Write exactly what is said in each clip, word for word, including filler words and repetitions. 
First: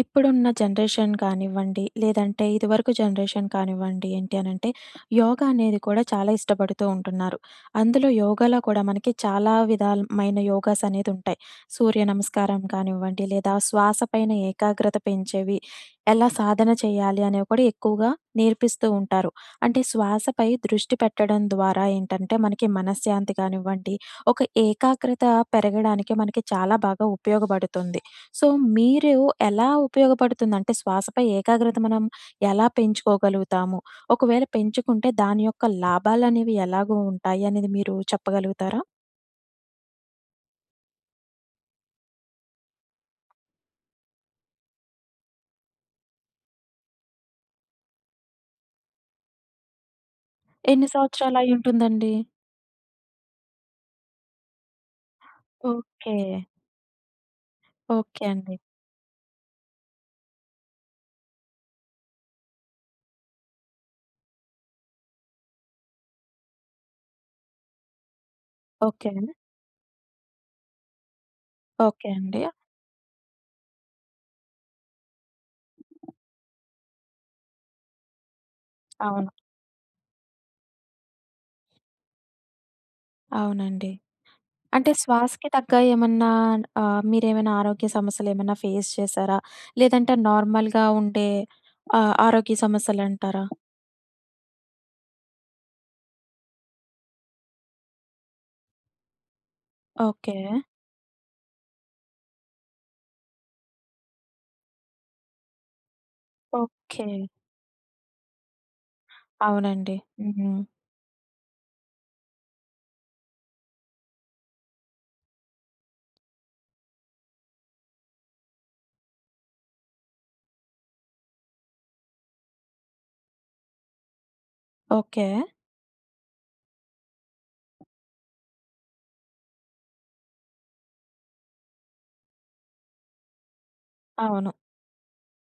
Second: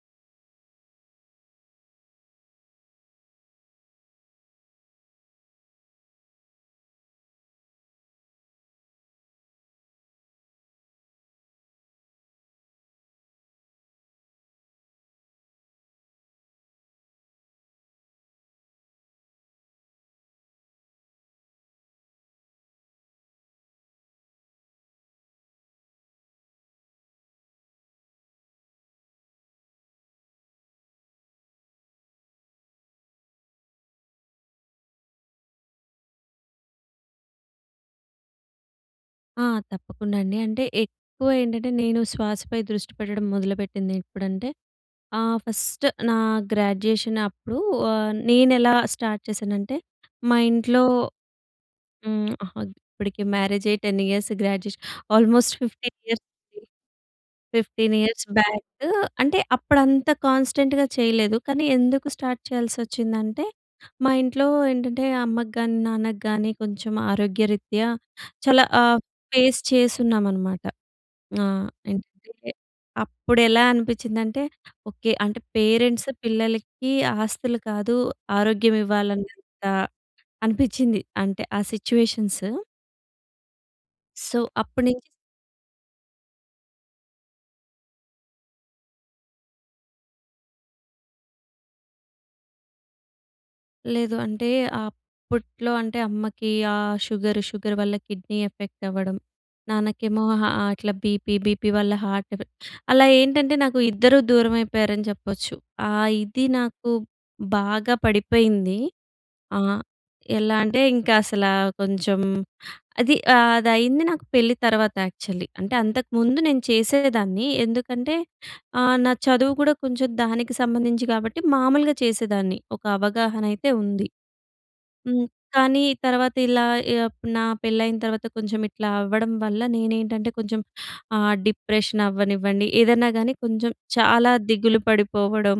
ఇప్పుడున్న జనరేషన్ కానివ్వండి, లేదంటే ఇదివరకు జనరేషన్ కానివ్వండి. ఏంటి అనంటే యోగా అనేది కూడా చాలా ఇష్టపడుతూ ఉంటున్నారు. అందులో యోగాలో కూడా మనకి చాలా విధాలమైన యోగాస్ అనేది ఉంటాయి. సూర్యనమస్కారం కానివ్వండి, లేదా శ్వాస పైన ఏకాగ్రత పెంచేవి ఎలా సాధన చేయాలి, అనేవి కూడా ఎక్కువగా నేర్పిస్తూ ఉంటారు. అంటే శ్వాసపై దృష్టి పెట్టడం ద్వారా ఏంటంటే మనకి మనశ్శాంతి కానివ్వండి, ఒక ఏకాగ్రత పెరగడానికి మనకి చాలా బాగా ఉపయోగపడుతుంది. సో, మీరు ఎలా ఉపయోగపడుతుందంటే శ్వాసపై ఏకాగ్రత మనం ఎలా పెంచుకోగలుగుతాము? ఒకవేళ పెంచుకుంటే దాని యొక్క లాభాలనేవి ఎలాగ ఉంటాయి అనేది మీరు చెప్పగలుగుతారా? ఆ! తప్పకుండ అండి. అంటే ఎక్కువ ఏంటంటే నేను శ్వాసపై దృష్టి పెట్టడం మొదలుపెట్టిందెప్పుడంటే ఆహ్, ఫస్ట్ నా గ్రాడ్యుయేషనప్పుడూ, ఆహ్, నేనెలా స్టార్ట్ చేశానంటే మా ఇంట్లో ఎన్ని సంవత్సరాలు అయ్యుంటుందండి? హ్మ్. ఆహ్, ఇప్పటికి మ్యారేజయ్యి ten years graduation almost fifteen years okay. అయింది. ఫిఫ్టీన్ ఇయర్స్ ఓకే అండి. బ్యాకు అంటే అప్పుడంత కాన్‌స్టెంట్‌గా చేయలేదు. కానీ ఎందుకు స్టార్ట్ చేయాల్సోచ్చిందంటే, మా ఇంట్లో ఏంటంటే అమ్మకు గానీ, నాన్నకి గాని కొంచెం ఆరోగ్యరీత్యా, చాలా ఆహ్, ఓకే. ఫేస్ చేసున్నామనమాట. ఆహ్, ఓకె ఏంటంటే, అండి. అప్పుడెలా అనిపించిందంటే ఓకే. అంటే పేరెంట్స్ పిల్లలకి ఆస్తులు కాదు ఆరోగ్యం అవును. ఇవ్వాలన్నంత అనిపిచింది. అంటే ఆ సిట్యుయేషన్స్. అవునండి. సో అంటే అప్పడినుంచి శ్వాసకి తగ్గ ఏమన్నా ఆహ్, మీరేమైనా ఆరోగ్య సమస్యలు ఏమన్నా ఫేస్ చేసారా? లేదంటే నార్మల్‌గా ఉంటే ఆహ్, ఆరోగ్య సమస్యలు అంటారా? లేదు. అంటే అప్పట్లో అంటే అమ్మకి ఆహ్, షుగరు, షుగర్ వల్ల కిడ్నీ ఎఫెక్ట్ అవ్వడం. నాన్నకేమో ఓకే. హ అట్లా బీపీ, బీపీ వల్ల హార్ట్ ఎఫెక్ట్. అలా ఏంటంటే నాకు ఇద్దరూ దూరమైపోయారని చెప్పొచ్చు. ఆ! ఇది నాకు ఓకే. బాగా పడిపోయింది. ఆహ్, అవునండి. ఎలా హ్మ్. అంటే ఇంకా అసల కొంచెం అది ఆహ్, అది అయింది నాకు పెళ్ళి తర్వాత యాక్చువల్లి. అంటే అంతకుముందు నేను చేసేదాన్ని. ఎందుకంటే ఆహ్, నా చదువు కూడా కొంచెం దానికి సంబంధించి కాబట్టి మామూలుగా చేసేదాన్ని. ఒక అవగాహన అయితే ఉంది. హ్మ్. ఓకే. కానీ తర్వాత ఇలా యహ్, నా పెళ్ళయిన తర్వాత కొంచెం ఇట్లా అవ్వడం వల్ల నేనేంటంటే కొంచెం ఆహ్, డిప్రెషన్ అవ్వనివ్వండి, ఏదైనా గాని కొంచెం చాలా అవును. దిగులు పడిపోవడం.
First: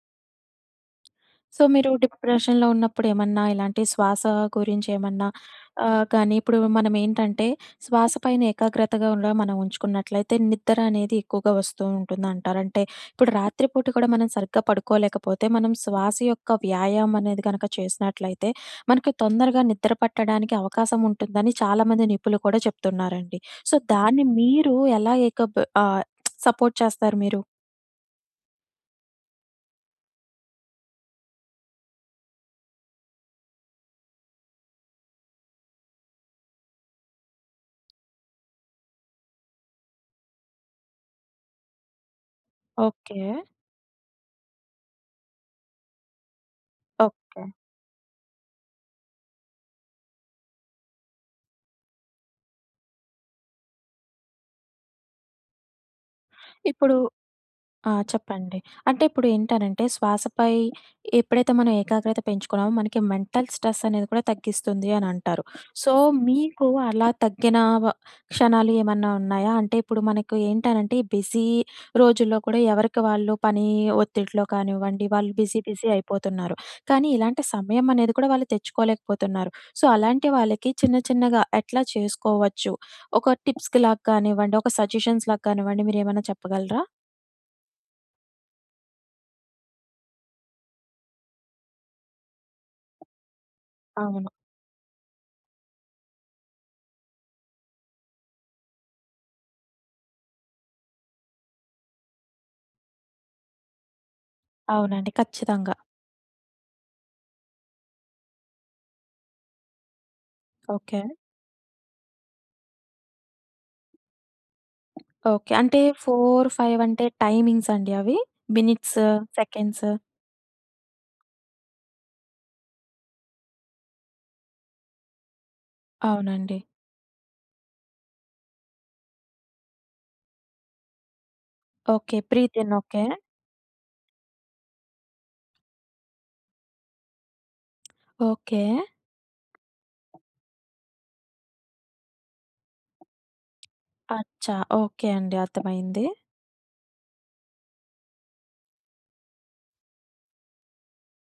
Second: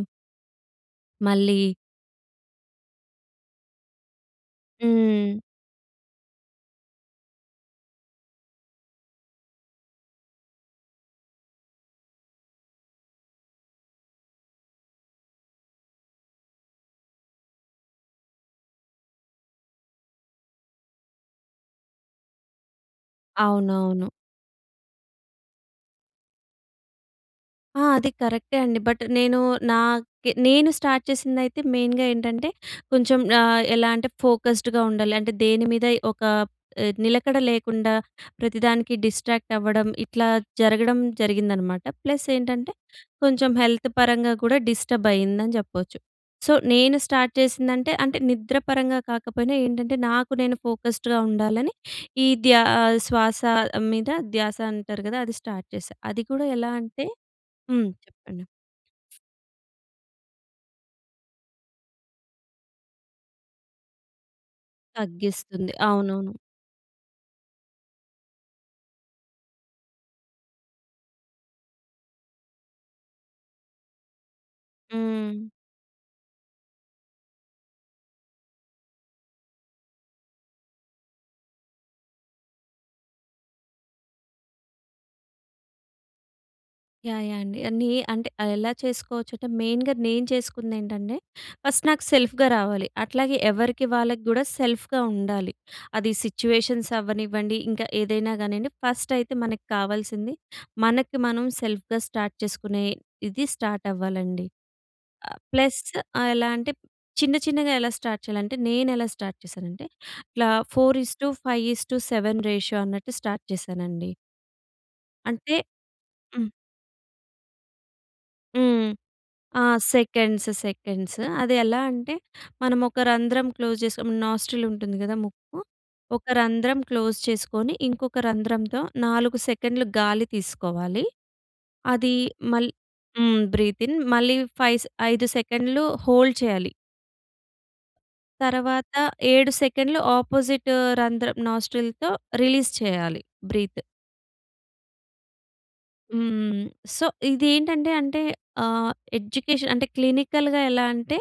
మళ్ళీ సో మీరు డిప్రెషన్‍లో ఉన్నప్పుడు ఏమన్నా ఇలాంటి శ్వాస గురించి ఏమన్నా హ్మ్. ఆహ్, కానీ ఇప్పుడు మనం ఏంటంటే, శ్వాస పైన ఏకాగ్రతగా కూడా మనం ఉంచుకున్నట్లయితే, నిద్ర అనేది ఎక్కువగా వస్తూ ఉంటుందంటారు. అంటే ఇప్పుడు రాత్రిపూట కూడా మనం సరిగ్గా పడుకోలేకపోతే, మనం శ్వాస యొక్క వ్యాయామం అనేది కనుక చేసినట్లయితే, మనకు తొందరగా నిద్ర పట్టడానికి అవకాశం ఉంటుందని చాలామంది నిపుణులు కూడా చెప్తున్నారండి. సో అవునవును. దాన్ని మీరు ఎలా ఏకబ్ ఆహ్, సపోర్ట్ చేస్తారు మీరు? ఆ! అది కరెక్టే అండి. బట్ నేను నాకె నేను స్టార్ట్ చేసిందైతే మెయిన్‌గా ఏంటంటే, కొంచెం ఆహ్, ఎలా అంటే ఫోకస్డ్‌గా ఉండాలి. అంటే, దేని మీద ఒక ఆహ్, నిలకడ లేకుండా ప్రతిదానికి డిస్ట్రాక్ట్ అవ్వడం. ఇట్లా జరగడం జరిగిందనమాట. ప్లస్ ఏంటంటే, ఓకే. కొంచెం హెల్త్ పరంగా కూడా డిస్టర్బ్ అయిందని చెప్పొచ్చు. సో, నేను స్టార్ట్ ఓకె. చేసిందంటే అంటే నిద్ర పరంగా కాకపోయినా ఏంటంటే, నాకు నేను ఫోకస్డ్‌గా ఉండాలని. ఈ ధ్యా ఆహ్, శ్వాస మీద ధ్యాస అంటారు కదా అది స్టార్ట్ చేసా. అది కూడా ఎలా ఇప్పుడు అంటే హ్మ్, ఆ! చెప్పండి. చెప్పండి. అంటే ఇప్పుడు ఏంటనంటే శ్వాసపై ఎప్పుడైతే మనం ఏకాగ్రత పెంచుకున్నామో మనకి మెంటల్ స్ట్రెస్ అనేది కూడా తగ్గిస్తుంది అని అంటారు. తగ్గిస్తుంది. సో, అవునవును. మీకు అలా తగ్గిన వ క్షణాలు ఏమన్నా ఉన్నాయా? అంటే ఇప్పుడు మనకు ఏంటనంటే బిజీ రోజుల్లో కూడా ఎవరికి వాళ్ళు పని ఒత్తిడిలో కానివ్వండి. వాళ్ళు హ్మ్. బిజీ బిజీ అయిపోతున్నారు. కానీ ఇలాంటి సమయం అనేది కూడా వాళ్ళు తెచ్చుకోలేకపోతున్నారు. సో, అలాంటి వాళ్ళకి చిన్న చిన్నగా ఎట్లా చేసుకోవచ్చు? ఒక టిప్స్‌కి లాగా కానివ్వండి. ఒక సజెషన్స్‌ లాగ కానివ్వండి మీరేమన్నా చెప్పగలరా? యాహ్! యాహ్! అండి. అన్ని అంటే ఆహ్, ఎలా చేసుకోవచ్చు అంటే మెయిన్‍గా నేను చేసుకుంది ఏంటంటే, ఫస్ట్ నాకు సెల్ఫ్‌గా రావాలి. అట్లాగే ఎవరికి వాళ్ళకి అవును. కూడా సెల్ఫ్‌గా ఉండాలి. అది సిట్యుయేషన్స్ అవ్వనివ్వండి. ఇంకా ఏదైనా కానియ్యండి. ఫస్ట్ అయితే మనకు కావాల్సింది. మనకి మనం సెల్ఫ్‌గా స్టార్ట్ చేసుకునే ఇది స్టార్ట్ అవ్వాలండి. అవునండి. ఆహ్, ఖచ్చితంగా. ప్లస్ ఆహ్, ఎలా అంటే చిన్న చిన్నగా ఎలా స్టార్ట్ చేయాలంటే, నేను ఎలా స్టార్ట్ చేసానంటే, ఇలా four okay. Is to five is to seven ratio అన్నట్టు స్టార్ట్ చేసానండి. ఓకే. అంటే అంటే ఫోర్ హ్మ్. ఫైవ్ అంటే టైమింగ్సా అండి అవి? హ్మ్. మినిట్స్ ఆ! సెకండ్స్. Seconds seconds. అది ఎలా అంటే, మనమొక రంధ్రం క్లోజ్ చేసుకొని, నాస్ట్రిల్ ఉంటుంది కదా ముక్కు. ఒక అవునండి. రంధ్రం క్లోజ్ చేసుకొని, ఇంకొక రంధ్రంతో నాలుగు సెకండ్‌లు గాలి తీసుకోవాలి. అది ఓకె. బ్రీత్ మళ్ ఇన్ ఓకె. హ్మ్, బ్రీత్ ఇన్ మళ్ళీ ఫైవ్ స్ ఐదు సెకండ్‌లు హోల్డ్ చేయాలి. ఓకే. తర్వాత ఏడు సెకన్లు ఆపొజిట్టు రంధ్రం నాస్ట్రిల్‌తో రిలీజ్ చెయ్యాలి, బ్రీత్. అచ్చా! ఓకే అండి. అర్థమైంది. హ్మ్, హ్మ్. సో, ఇదేంటంటే అంటే, ఆహ్, ఎడ్యుకేషన్ అంటే, క్లినికల్‌గా ఎలా అంటే,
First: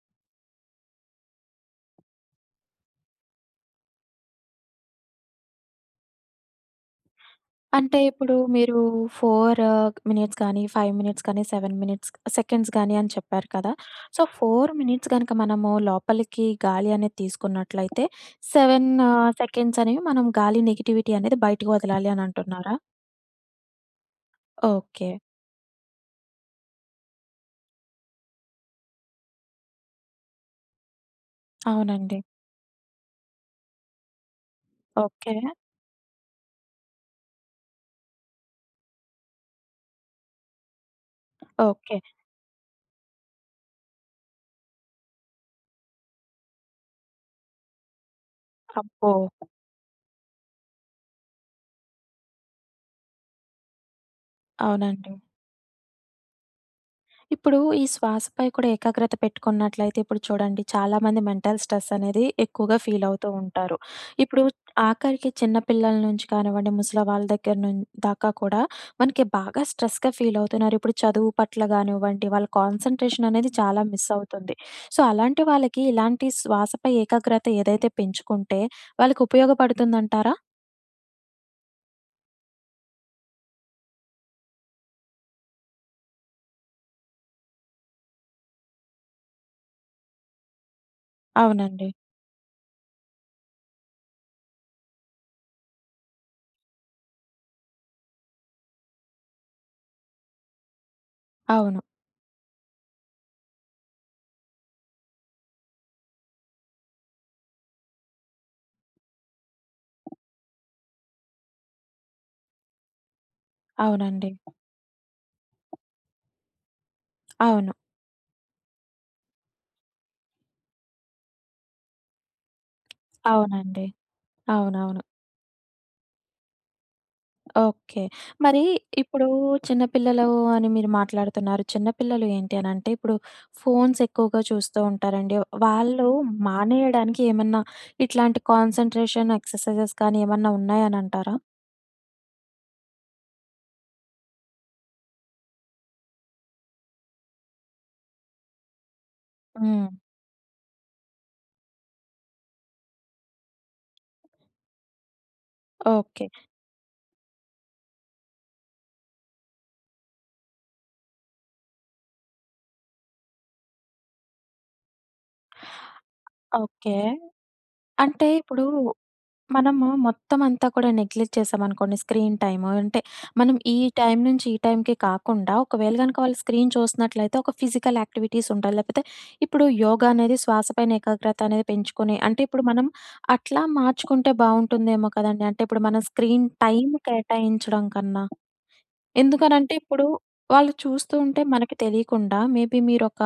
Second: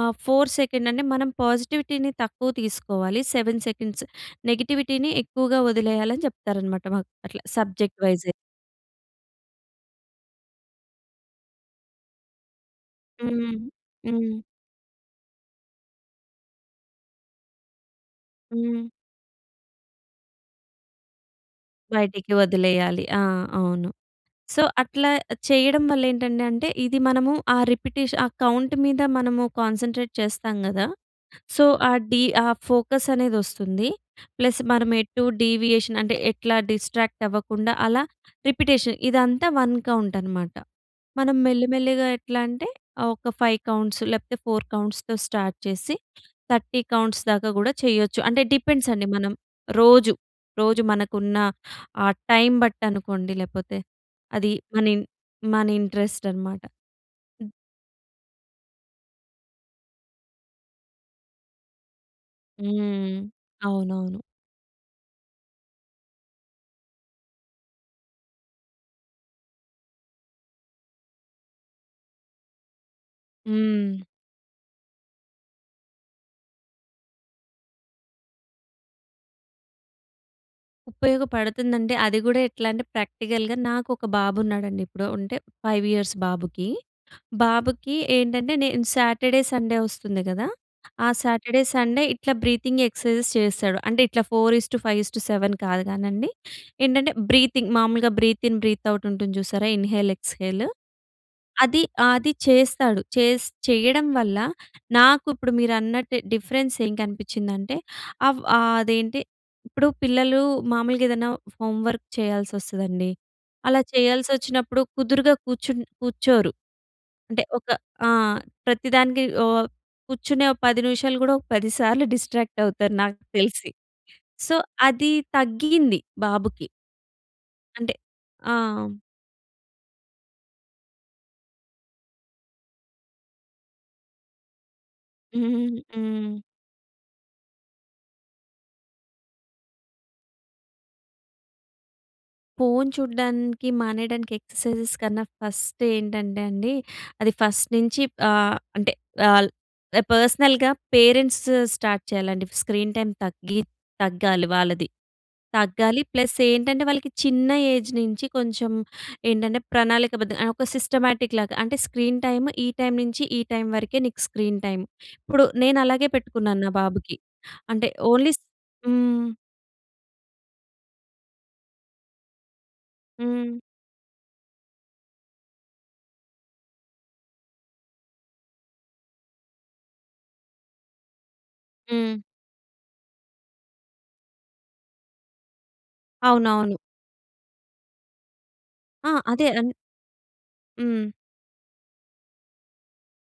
ఆహ్, ఫోర్ సెకండ్ అంటే, మనం పాజిటివిటీని తక్కువ తీసుకోవాలి. సెవెన్ సెకండ్స్ నెగటివిటీని ఎక్కువగా ఒదిలెయ్యాలని చెప్తారనమాట మాకు, అట్లా అంటే, సబ్జెక్ట్ వైసె. ఇప్పుడు మీరూ ఫోర్ ఆహ్, మినిట్స్ కానీ, ఫైవ్ మినిట్స్ కానీ, సెవెన్ మినిట్స్ సెకండ్స్ కానీ అని చెప్పారు హ్మ్. కదా! సో, హ్మ్. ఫోర్ మినిట్స్ గనక మనము లోపలికి గాలి అనేది తీసుకున్నట్లయితే, సెవెన్ హ్మ్. సెకండ్సనేవి, మనం గాలి నెగటివిటీ అనేది బయటికి వదలాలి బయటికి అనంటున్నారా? వదిలెయ్యాలి. ఆ! అవును. సో, అట్లా ఓకే. ఆహ్, చెయ్యడం వల్ల ఏంటండి అంటే, ఇది మనము ఆ రిపిటీష ఆ కౌంట్ మీద మనము కాన్సంట్రేట్ చేస్తాం గదా! సో, ఆ అవునండి. డీ ఆ ఫోకస్సనేదొస్తుంది. ప్లస్ మనమెటూ ఓకే. డీవియేషన్ అంటే, ఎట్లా డిస్ట్రాక్టవ్వకుండా అలా రిపిటేషన్. ఇదంతా వన్ కౌంటనమాట. మనం మెల్లి ఓకే. మెల్లిగా ఎట్లా అంటే, ఆహ్, ఒక ఫైవ్ కౌంట్స్, లేపోతే ఫోర్ కౌంట్స్‌తో స్టార్ట్ చేసి, థర్టీ కౌంట్స్ దాకా గూడా చెయ్యొచ్చు. అంటే, డిపెండ్సండి. అబ్బో! మనం రోజూ, రోజూ మనకున్నా ఆహ్, టైమ్ బట్టనుకోండి, లేపోతే అదీ మన ఇన్ అవునండి. మన ఇంట్రస్టనమాట. హ్మ్. ఇప్పుడూ ఈ శ్వాస పై కూడా ఏకాగ్రత పెట్టుకున్నట్లయితే, ఇప్పుడు చూడండి చాలామంది మెంటల్ స్ట్రెస్సనేదీ ఎక్కువుగా హ్మ్. ఫీలవుతూ ఉంటారు. అవునవును. ఇప్పుడు ఆఖరికి చిన్న పిల్లల నుంచి కానివ్వండి, ముసల వాళ్ళ దగ్గర నున్ దాకా కూడా, మనకి బాగా స్ట్రెస్‌గా ఫీలవుతున్నారు. ఇప్పుడు చదువు పట్ల గానివ్వండి, వాళ్ళ కాన్సంట్రేషననేది చాలా హ్మ్. మిస్సవుతుంది. సో, అలాంటి వాళ్ళకి, ఇలాంటి శ్వాసపై ఏకాగ్రత ఏదైతే పెంచుకుంటే, వాళ్ళకుపయోగపడుతుందంటారా? ఉపయోగపడుతుందంటే, అది కూడా ఎట్లా అంటే ప్రాక్టికల్‌గా నాకు ఒక బాబు ఉన్నాడండి ఇప్పుడు. ఉంటే, ఫైవ్ ఇయర్స్ బాబుకి. బాబుకి ఏంటంటే నేను సాటర్‌డే, సండే వస్తుంది కదా! ఆ సాటర్‌డే, అవునండి. సండే ఇట్లా బ్రీతింగ్ ఎక్ససైజ్స్ చేస్తాడు. అంటే ఇట్లా four is to five is to seven కాదు కానండి. ఏంటంటే బ్రీతింగ్ మామూలుగా బ్రీత్ ఇన్ బ్రీత్ అవుట్ ఉంటుంది చూసారా? ఇన్‌హేల్, ఏక్స్‌హేలు అవును. అది ఆహ్, అది చేస్తాడు. చేస్ చేయడం వల్ల, నాకు ఇప్పుడు మీరన్నట్టే డిఫరెన్స్ ఏం కనిపించిందంటే, అవ్ ఆహ్, అదేంటి, ఇప్పుడు పిల్లలు మామూలుగా ఏదన్నా హోమ్ వర్క్ చేయాల్సి వస్తదండి. అలా అవునండి. చేయాల్సి వచ్చినప్పుడు కుదురుగా కూర్చుని కూర్చోరు. అంటే ఒక అవును. ఆ! ప్రతి దానికి ఓహ్! కూర్చునే ఒక పది నిమిషాలు కూడా, ఒక పది సార్లు డిస్ట్రాక్ట్ అవుతారు నాకు తెలిసి. అవునండి. సో అవునవును. అది తగ్గింది, బాబుకి. అంటే ఓకే. ఆ! మరీ ఇప్పుడు చిన్నపిల్లలు అని మీరు మాట్లాడుతున్నారు. చిన్న పిల్లలు ఏంటి అనంటే, ఇప్పుడు ఫోన్స్ ఎక్కువగా చూస్తూ ఉంటారండి. హ్మ్. వాళ్ళు హ్మ్. మానేయడానికి ఏమన్నా ఇట్లాంటి కాన్సంట్రేషన్ ఎక్ససైజ్స్ కానీ ఏమన్నా ఉన్నాయని అంటారా? ఫోన్ చూడడానికి మానేయడానికి ఎక్ససైజెస్ కన్నా ఫస్ట్ ఏంటంటే అండి, అది ఫస్ట్ నించి ఆహ్, అంటే, ఆల్ హ్మ్. ఎ పర్సనల్‌గా పేరెంట్స్ స్టార్ట్ చేయాలండి స్క్రీన్ టైమ్ తగ్గి తగ్గాలి వాళ్ళది. తగ్గాలి. ఓకె. ప్లస్ ఏంటంటే, వాళ్ళకి చిన్న ఏజ్ నించి కొంచెం ఏంటంటే, ప్రణాళికబద్ధం ఆహ్, ఒక సిస్టమాటిక్ లాగా. అంటే స్క్రీన్ టైమ్ ఈ టైం నుంచి, ఈ టైం వరకే నీకు స్క్రీన్ టైమ్. ఇప్పుడు నేను అలాగే పెట్టుకున్నాను నా ఓకే. బాబుకి. అంటే అంటే, ఓన్లీ స్ ఇప్పుడు హ్మ్. మనము మొత్తమంతా కూడా నెగ్లెక్ట్ చేశామనుకోండి స్క్రీన్ టైము, అంటే మనం హ్మ్. ఈ టైం నుంచి, ఈ టైంకే కాకుండా, ఒకవేళ గనక వాళ్ళు స్క్రీన్ చూసినట్లయితే, ఒక ఫిజికల్ యాక్టివిటీస్ ఉండాలి. లేపోతే ఇప్పుడు యోగా అనేది, శ్వాస పైన ఏకాగ్రత అనేది పెంచుకొని హ్మ్. అంటే, ఇప్పుడు మనం అట్లా మార్చుకుంటే బావుంటుందేమో కదండీ! అంటే, ఇప్పుడు మన స్క్రీన్ అవునవును. టైమ్ కేటాయించడం కన్నా. ఆ! అదే. అన్ ఎందుకనంటే, ఇప్పుడు వాళ్ళు హ్మ్. చూస్తూ ఉంటే మనకి తెలియకుండా, మే బీ మీరొక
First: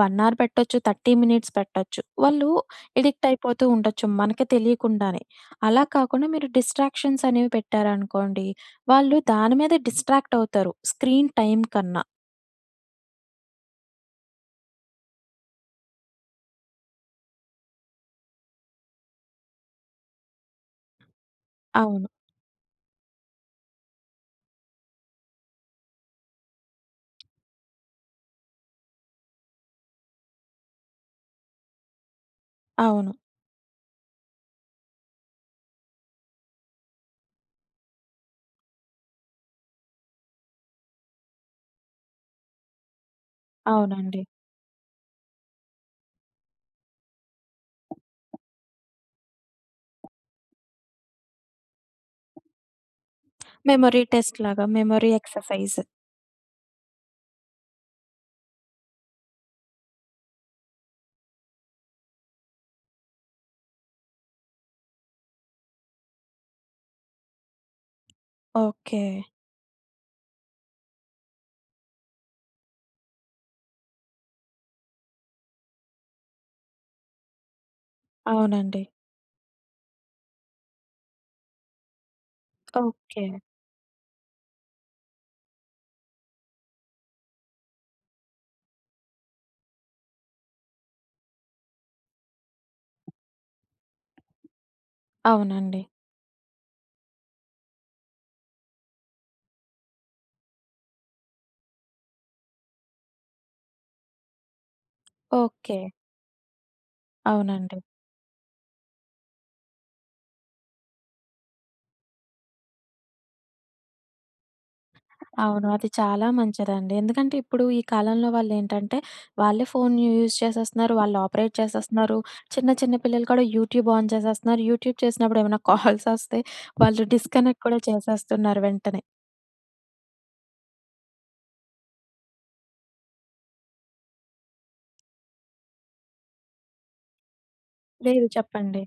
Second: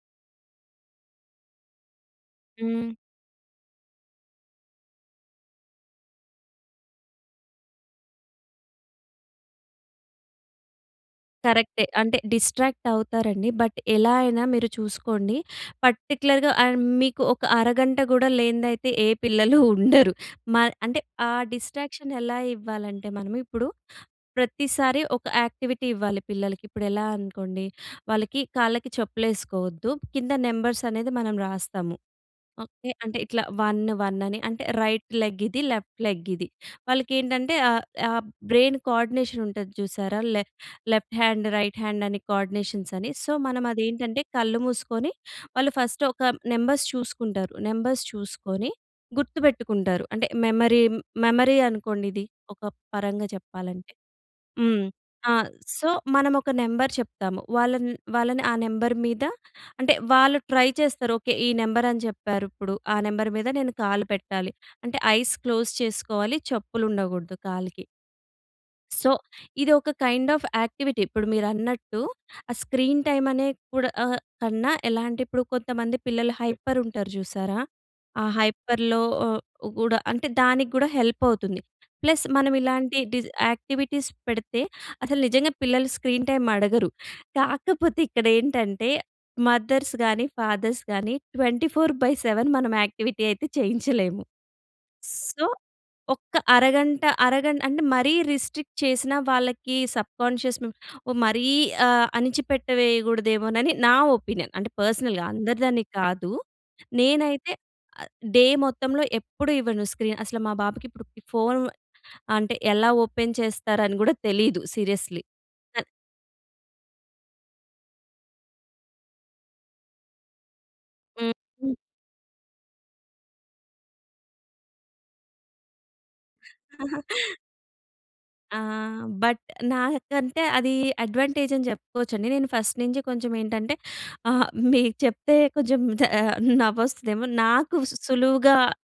వన్ ఆర్ పెట్టచ్చు. థర్టీ మినిట్స్ పెట్టచ్చు. వాళ్ళూ హ్మ్. ఎడిక్ట్ అయిపోతూ ఉండొచ్చు మనకి తెలియకుండానే. అలా కాకుండా, మీరు డిస్ట్రాక్షన్స్ అనేవి పెట్టారనుకోండి. వాళ్ళు దాని మీద డిస్ట్రాక్ట్ అవుతారు స్క్రీన్ టైమ్ కరెక్టే. కన్నా. అంటే, డిస్ట్రాక్ట్ అవుతారండి. బట్, ఎలా అయినా మీరు చూసుకోండి. పర్టిక్యులర్‌గా అండ్ మీకు ఒక అరగంట కూడా లేనిదైతే, ఏ పిల్లలూ ఉండరు. మాద్ అంటే, ఆ అవును. డిస్ట్రాక్షన్ ఎలా ఇవ్వాలంటే మనము, ఇప్పుడు ప్రతిసారి ఒక యాక్టివిటీ ఇవ్వాలి పిల్లలకి. ఇప్పుడెలా అనుకోండి, వాళ్ళకి కాళ్ళకి చెప్పులేసుకోవద్దు. కింద నెంబర్సనేది మనం రాస్తాము. అ! ఎ అవును. అంటే, ఇట్లా వన్ వన్ అని అంటే రైట్ లెగ్ ఇది. లెఫ్ట్ లెగ్ ఇది. వాళ్ళకేంటంటే, ఆహ్, ఆబ్ బ్రెయిన్ కోఆర్డినేషన్ ఉంటది చూసారా? లె left left hand, right hand అని కోఆర్డినేషన్స్ అని. సో, అవునండి. మనమదేంటంటే, కళ్ళు మూసుకొని, వాళ్ళు ఫస్ట్ ఒక నెంబర్స్ చూసుకుంటారు. నెంబర్స్ చూసుకొని, గుర్తుపెట్టుకుంటారు. అంటే, మెమరీ, మెమరీ అనుకోండిది, ఒక పరంగా చెప్పాలంటే. మెమొరీ టెస్ట్ లాగా. హ్మ్ మెమొరీ ఆ! ఎక్ససైజ్. సో, మనమొక నంబర్ చెప్తాము. వాళ్ళన్ వాళ్ళని ఆ నంబర్ మీద అంటే, వాళ్ళు ట్రై చేస్తారు. ఓకె, ఈ నంబర్ అని చెప్పారిప్పుడు, ఆ నంబర్ మీద నేను కాలు పెట్టాలి. అంటే ఐస్ క్లోజ్ చేసుకోవాలి. చెప్పులుండగూడదు కాలికి. ఓకే. సో, ఇది ఒక కైండ్ ఆఫ్ యాక్టివిటీ. ఇప్పుడు మీరన్నట్టు, ఆ స్క్రీన్ టైమ్ అనే కూడా ఆహ్, కన్నా, ఎలా అంటే, ఇప్పుడు కొంతమంది పిల్లలు హైపరుంటారు చూశారా? ఆ అవునండి. హైపర్‌లో ఒ ఉ గూడా, అంటే దానికి గూడా హెల్ప్ అవుతుంది. ప్లస్ మనవిలాంటి ఓకె. డిజ్ యాక్టివిటీస్ పెడితే, అసలు నిజంగా పిల్లలు స్క్రీన్ టైమ్ అడగరు. కాకపోతే ఇక్కడేంటంటే, మదర్స్ గాని, ఫాదర్స్ కానీ, ట్వంటీ ఫోర్ బై సెవెన్ మనం యాక్టివిటీ అయితే చేయించలేము. సో, అవునండి. ఒక్క అరగంట అరగంట అంటే, మరీ రిస్ట్రిక్ట్ చేసినా, వాళ్ళకి సబ్ కాన్షియస్‌ను, ఒ మరీ ఆహ్, అణచిపెట్టవేయగూడదేమోనని నా ఒపీనియన్. అంటే, పర్సనల్‌గా. అందరిదని ఓకె. కాదు. నేనైతే, అవునండి. డే మొత్తంలో ఎప్పుడూ ఇవ్వను స్క్రీన్. అసలు మా బాబుకిప్పుడుకి ఫోను అంటే ఎలా ఓపెన్ చేస్తారని గూడా తెలీదు సీరియస్‌లీ. అవును. అది చాలా మంచిరాండి. ఎందుకంటే, ఇప్పుడు ఈ కాలంలో వాళ్ళేంటంటే, వాళ్ళే ఫోన్ యుయూజ్ చేసేస్తనారు. వాళ్ళు ఆపరేట్ హ్మ్. చేసేస్తనారు. చిన్న చిన్న పిల్లలు కూడా, యూట్యూబ్ ఆన్ చేసేస్తనారు. యూట్యూబ్ చేసినప్పుడేమనా కాల్సొస్తే, వాళ్ళు డిస్‌కనెక్ట్ కూడా చేసేస్తున్నారు వెంటనే. ఆహ్, బట్ నాకంటే అది అడ్వాంటేజ్ అని చెప్పుకోవచ్చండి. నేను ఫస్ట్ నుంచి కొంచెం ఏంటంటే, ఆహ్, మీకు చెప్తే కొంచెం త్ నవ్వొస్తదేమో! నాకు లేదు. సులువుగా, చెప్పండి.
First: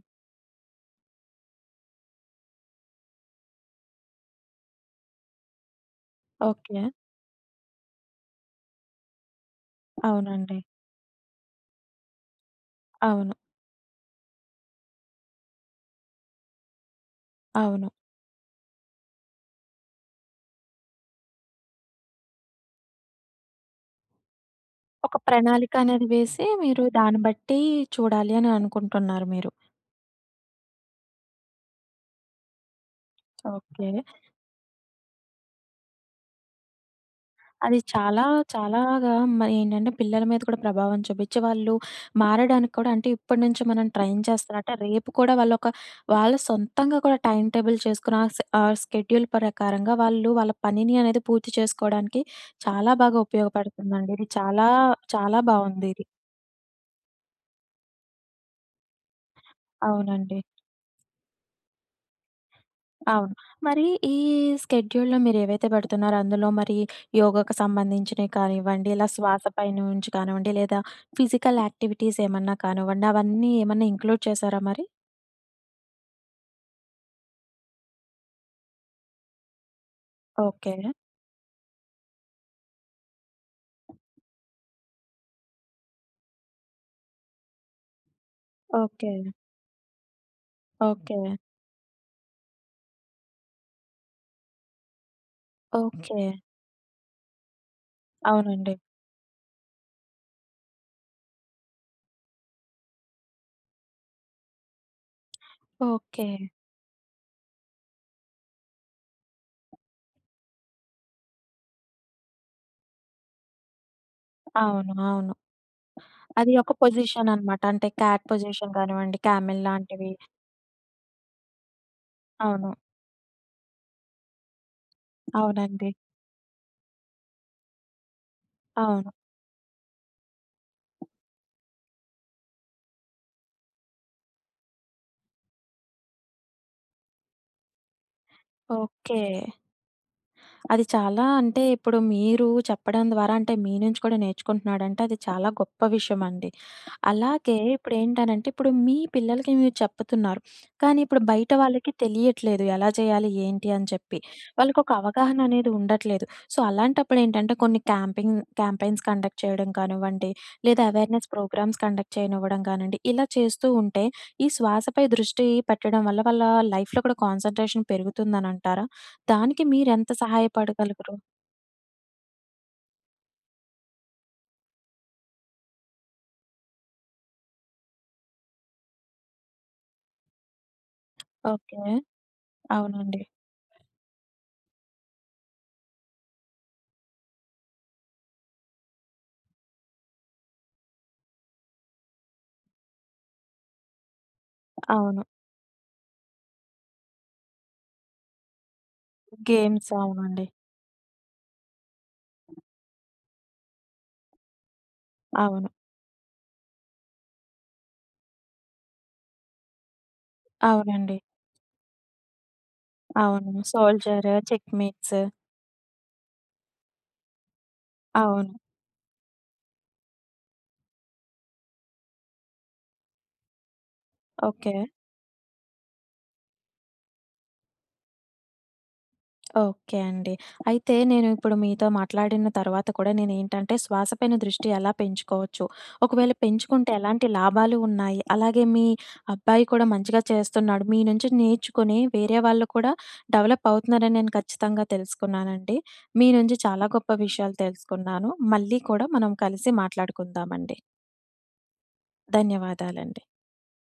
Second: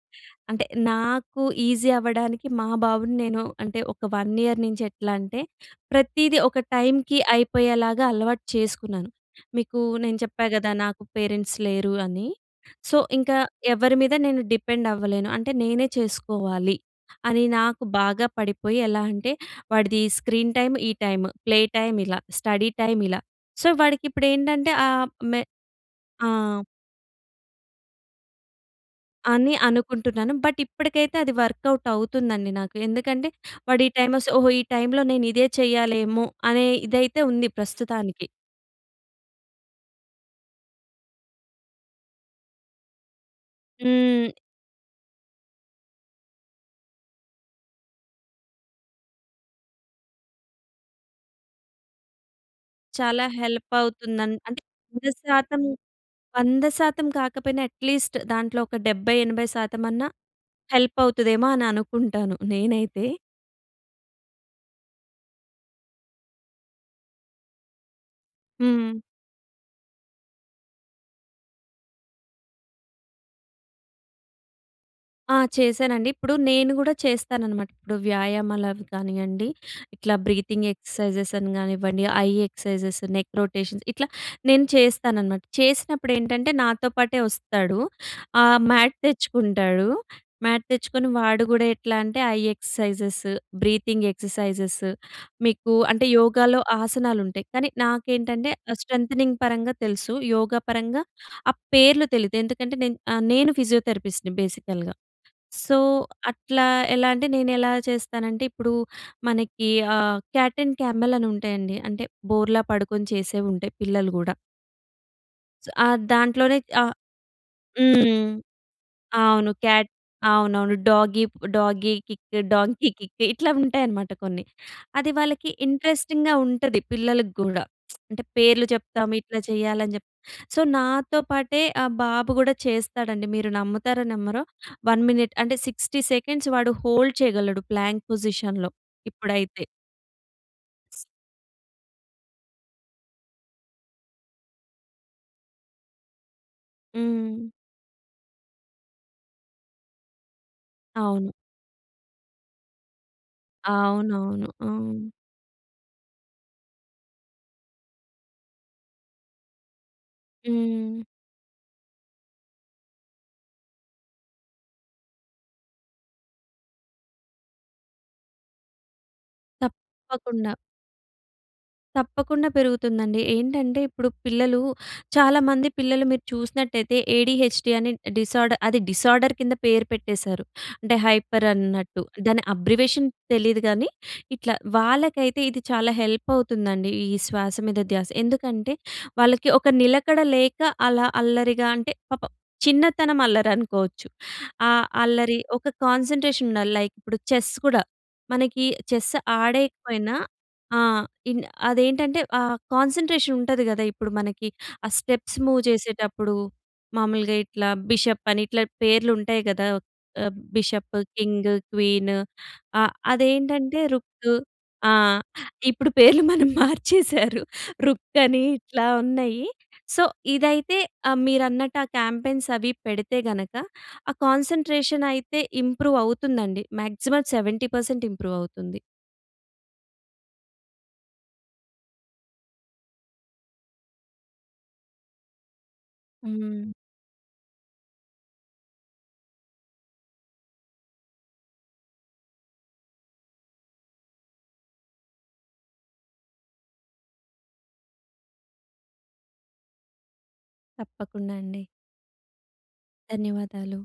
అంటే నాకు ఈజీ అవ్వడానికి, మా బాబుని నేను అంటే, ఒక వన్ ఇయర్ నించి, ఎట్లా అంటే, ప్రతీదీ ఒక ఓకె. టైంకి అయిపోయేలాగా అలవాటు చేసుకున్నాను. మీకు నేను చెప్పా అవునండి. గదా! నాకు పేరెంట్స్ లేరు అని. సో, ఇంక అవును. ఎవ్వరి మీద నేను డిపెండ్ అవ్వలేను. అంటే, నేనే చేసుకోవాలి. అని నాకు అవును. బాగా పడిపోయి, ఎలా అంటే, వాడిది స్క్రీన్ టైమ్, ఈ టైము. ప్లే టైమ్, ఇలా. స్టడీ టైమ్ ఇలా. సో, వాడికి ఇప్పుడేంటంటే, ఆప్ ఒక మె ప్రణాళిక అనేది ఆ! వేసి, మీరు దాని బట్టి చూడాలి అని అనుకుంటున్నారు, మీరు. అని అనుకుంటున్నాను. బట్, ఇప్పడికైతే, అది వర్కౌట్ అవుతుందండి నాకు. ఎందుకంటే వాడీ ఓకే. టైమొస్తే, "ఓహో! ఈ టైంలో నేను ఇదే చెయ్యాలేమో!" అనే ఇదైతే ఉంది అది చాలా ప్రస్తుతానికి. చాలాగా మరేంటంటే, పిల్లల మీద కూడా ప్రభావం చూబిచ్చి, వాళ్ళు మారడానికి కూడా అంటే, ఇప్పటి నుంచి మనం ట్రైయిన్ హ్మ్. చేస్తా. అంటే రేపు కూడా వాళ్ళొక వాళ్ళ సొంతంగా కూడా టైమ్ టేబుల్ చేసుకుని, ఆస్ ఆ స్కెడ్యూల్ ప్రకారంగా వాళ్ళు వాళ్ళ పనిని అనేది పూర్తి చేసుకోడానికి, చాలా బాగా చాలా ఉపయోగపడుతుందండి ఇది. హెల్పవుతుందన్ అంటే చాలా వంద చాలా శాతం, బావుంది ఇది. వంద శాతం కాకపోయినా ఎట్లీస్ట్ దాంట్లో ఒక డెబ్బై ఎనభై శాతమన్నా అవునండి. హెల్ప్ అవుతదేమో అని అనుకుంటాను నేనైతే. అవును. మరి ఈ స్కెడ్యూల్‌లో మీరేవైతే పెడుతున్నారో, అందులో మరి యోగాకు సంబంధించినియి కానివ్వండి, హు. ఇలా శ్వాసపైన ఉంచి కానివ్వండి, లేదా ఫిజికల్ యాక్టివిటీస్ ఏమన్నా కానివ్వండి, అవన్నీ ఏమన్నా ఇంక్లూడ్ చేసారా మరి? ఆ! చేసానండి. ఇప్పుడు నేను కూడా చేస్తాననమాట. ఇప్పుడు వ్యాయామాలు అవి కానియండి. ఇట్లా బ్రీతింగ్ ఓకే. ఎక్సర్‌సైజెస్ అని కానివ్వండి. ఐ ఎక్స్‌ర్‌సై‌జెస్, నెక్ రొటేషన్స్ ఇట్లా నేను చేస్తాననమాట. చేసినప్పుడు ఏంటంటే నాతో పాటే వస్తాడు. ఆహ్, మ్యాట్ ఓకే. తెచ్చుకుంటాడు. మ్యాట్ తెచ్చుకొని ఓకే. వాడు కూడా ఎట్లా అంటే, ఐ ఎక్సర్‌సై‌జెస్ బ్రీతింగ్ ఎక్సర్‌సైజెస్. మీకు అంటే ఓకే. యోగాలో ఆసనాలు ఉంటాయి. కాని నాకేంటంటే, అవునండి. స్ట్రెంగ్తనింగ్ పరంగా తెలుసు. యోగా పరంగా ఆ పేర్లు తెలియదు. ఎందుకంటే నేను ఆహ్, నేను ఫిజియోథెరపిస్ట్‌ని బేసికల్‌గా. So, okay. అట్లా ఎలా అంటే నేను ఎలా చేస్తానంటే, ఇప్పుడు మనకి ఆహ్, క్యాట్ అండ్ కామెల్ అని ఉంటాయండి. అంటే బోర్లా పడుకొని చేసేవి ఉంటాయి. పిల్లలు కూడ. అవును అవును. ఆ! అది దాంట్లోనే ఒక ఆహ్ పొజిషన్ అనమాట. అంటే క్యాట్ హ్మ్. పొజిషన్ కానివ్వండి. అవును. కామెల్‌ క్యాట్ లాంటివి. అవునవును. డాగీ డాగీ కిక్, అవును. డాంకీ కిక్ ఇట్లా ఉంటాయనమాట కొన్ని. అది వాళ్ళకి అవునండి. ఇంట్రెస్టింగ్‍గా ఉంటది పిల్లలకి కూడ. అంటే పేర్లు చెప్తాం అవును. ఇట్లా చేయాలని చెప్పి. సో, నాతో పాటే ఆ బాబు కూడా చేస్తాడండి. మీరు నమ్ముతారో నమ్మరో. వన్ మినిట్ అంటే సిక్స్టీ సెకండ్స్ వాడు హోల్డ్ చేయగలడు. ప్లాంక్ పొజిషన్‌లో ఓకే. ఇప్పుడైతే. అది చాలా అంటే ఇప్పుడు మీరు చెప్పడం ద్వారా అంటే మీ నుంచి కూడా నేర్చుకుంటున్నాడంటే అది చాలా గొప్ప విషయమండి. హ్మ్. అలాగే ఇప్పుడు ఏంటనంటే ఇప్పుడు మీ పిల్లలకి మీరు చెప్పుతున్నారు. కానీ ఇప్పుడు అవును. బయట వాళ్ళకి తెలియట్లేదు. ఎలా చేయాలి ఏంటి అని చెప్పి. అవునవును. వాళ్ళకి ఒక అవును. అవగాహన అనేది ఉండట్లేదు. సో, అలాంటప్పుడేంటంటే కొన్ని క్యాంపింగ్ క్యాంపెయిన్స్ కండక్ట్ చేయడం కానివ్వండి లేదా హ్మ్. అవేర్నెస్ ప్రోగ్రామ్స్ కండక్ట్ చేయనివ్వడం కానివ్వండి. ఇలా చేస్తూ ఉంటే ఈ శ్వాసపై దృష్టి పెట్టడం వల్ల వాళ్ళ లైఫ్‍లో కూడా కాన్సంట్రేషన్ పెరుగుతుందనంటారా? దానికి మీరు ఎంత తప్పకుండా. సహాయపడగలగరు? తప్పకుండా పెరుగుతుందండి. ఏంటంటే ఇప్పుడు పిల్లలు, చాలామంది పిల్లలు మీరు చూసినట్లయితే ఏడిహెచ్‍డి అని డిసార్డర్, అది డిసార్డర్ కింద పేరు పెట్టేసారు. అంటే హైపర్ ఓకే. అన్నట్టు. దాని అబ్రివియేషన్ అవునండి. తెలీదు కానీ, ఇట్లా వాళ్ళకైతే ఇది చాలా హెల్ప్ అవుతుందండి, ఈ శ్వాస మీద ధ్యాస. ఎందుకంటే, వాళ్ళకి ఒక నిలకడ లేక అలా అల్లరిగా అంటే, పాపం చిన్నతనం అల్లరి అనుకోవచ్చు. ఆ అవును. అల్లరి ఒక కాన్సంట్రేషన్ ఉండాలి. లైక్ ఇప్పుడు చెస్ కూడా, మనకి చెస్ గేమ్స్ ఆడేయకపోయినా. అవునండి. ఆ! ఇన్ అదేంటంటే ఆహ్, కాన్సంట్రేషన్ ఉంటది కదా ఇప్పుడు మనకి. ఆ స్టెప్స్ మూవ్ అవును. చేసేటప్పుడు. మామూలుగా ఇట్లా బిషప్ అని ఇట్లా పేర్లు ఉంటాయి కదా! ఆహ్, బిషప్, అవునండి. కింగ్, క్వీన్ ఆహ్, అవును. అదేంటంటే సోల్జర్‌ రుకు. ఆ! చెక్‌మేట్స్. ఇప్పుడు పేర్లు మనం మార్చేసారు. రుక్ అని అవును. ఇట్లా ఉన్నాయి. సో, ఇదైతే ఆహ్, మీరన్నట్టు ఆ క్యాంపెయిన్స్ అవి పెడితే గనక, ఆ ఓకే. కాన్సంట్రేషన్ అయితే ఇంప్రూవ్ అవుతుందండి. మాక్సిమం సెవెంటీ పర్సెంట్ ఇంప్రూవ్ అవుతుంది. ఓకే అండి. అయితే నేను ఇప్పుడు మీతో మాట్లాడిన తర్వాత కూడా నేను ఏంటంటే, శ్వాస పైన దృష్టి ఎలా పెంచుకోవచ్చు. ఒకవేళ హ్మ్. పెంచుకుంటే ఎలాంటి లాభాలు ఉన్నాయి. అలాగే మీ అబ్బాయి కూడా మంచిగా చేస్తున్నాడు. మీ నుంచి నేర్చుకొని, వేరే వాళ్ళు కూడా డెవలప్ అవుతున్నారని, నేను ఖచ్చితంగా తెలుసుకున్నానండి. మీ నుంచి చాలా గొప్ప విషయాలు తెలుసుకున్నాను. మళ్ళీ కూడా మనం కలిసి మాట్లాడుకుందామండి. తప్పకుండా అండి. ధన్యవాదాలండి. ధన్యవాదాలు.